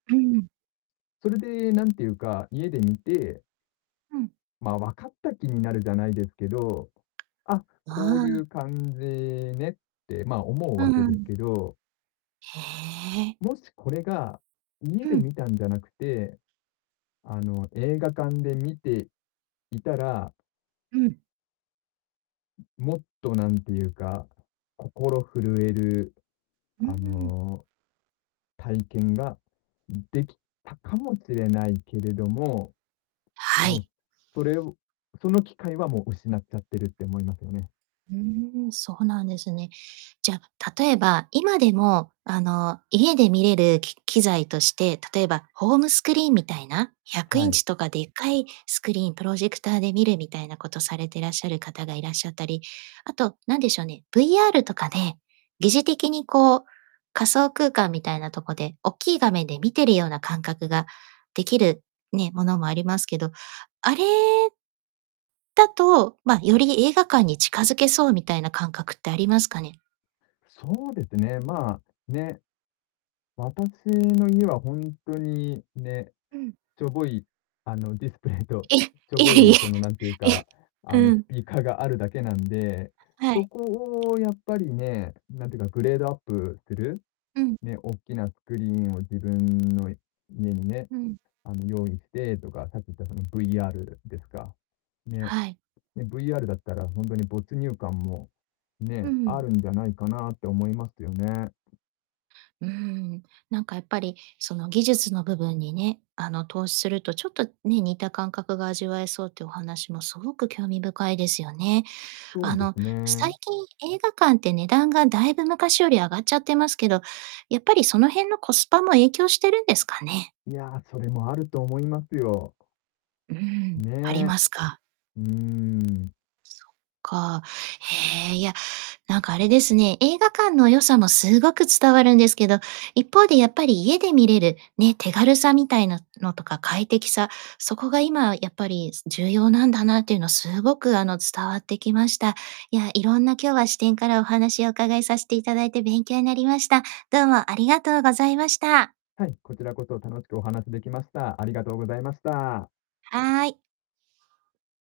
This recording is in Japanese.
うん。それで、なんていうか、家で見てうん。まあ、分かった気になるじゃないですけど、あ、こうあいあ。う感じねってまあ、思ううーわけですん。けど。ええ。もしこれが、家うでん。見たんじゃなくて、あの、映画館で見ていたらうん。もっと何ていうか、心震える、うんうあん。の、体験ができたかもしれないけれども、はもう、い。それその機会はもう失っちゃってるって思いますよね。ふーん、そうなんですね。じゃ、例えば、今でもあの家で見れるき機材として、例えばホームスクリーンみたいな、ひゃくはインい。チとかでっかいスクリーン、プロジェクターで見るみたいなことされてらっしゃる方がいらっしゃったり、あと何でしょうね、VR とかで、疑似的にこう、仮想空間みたいなとこで、おっきい画面で見てるような感覚ができるね、ものもありますけど、あれだと、まあ、より映画館に近づけそうみたいな感覚ってありますかね？そうですね、まあ、ね。私の家はほんとに、ね、うん。しょぼいあのディスプレイと、え、いしょぼえ-いいそのなんていうえ、え、か、あのうスん。ピーカーがあるだけなんで、はい。そこをやっぱりね、なんていうかグレードアップする、うん。ね、おっきなスクリーンを自分の家にね、うん。あの、用意してとか、さっき言ったその VR ですか。ね。はい。で、VR だったらほんとに没入感も、うね、んうあるん。んじゃないかなって思いますよね。うーん、なんかやっぱりその技術の部分にね、あの投資するとちょっとね、似た感覚が味わえそうっていうお話もすごく興味深いですよね。そうあでの、すね。最近映画館って値段がだいぶ昔より上がっちゃってますけど、やっぱりその辺のコスパも影響してるんですかね。いや、それもあると思いますよ。うーん、ありね。ますか？うーん。そっか。ええ、いや、なんかあれですね、映画館の良さもすごく伝わるんですけど、一方でやっぱり家で見れる、ね、手軽さみたいなのとか快適さ、そこが今やっぱり、す重要なんだなっていうのはすごくあの、伝わってきました。いや、いろんな今日は視点からお話をお伺いさせていただいて勉強になりました。どうも、ありがとうございました。はい、こちらこそ楽しくお話しできました。ありがとうございました。はーい。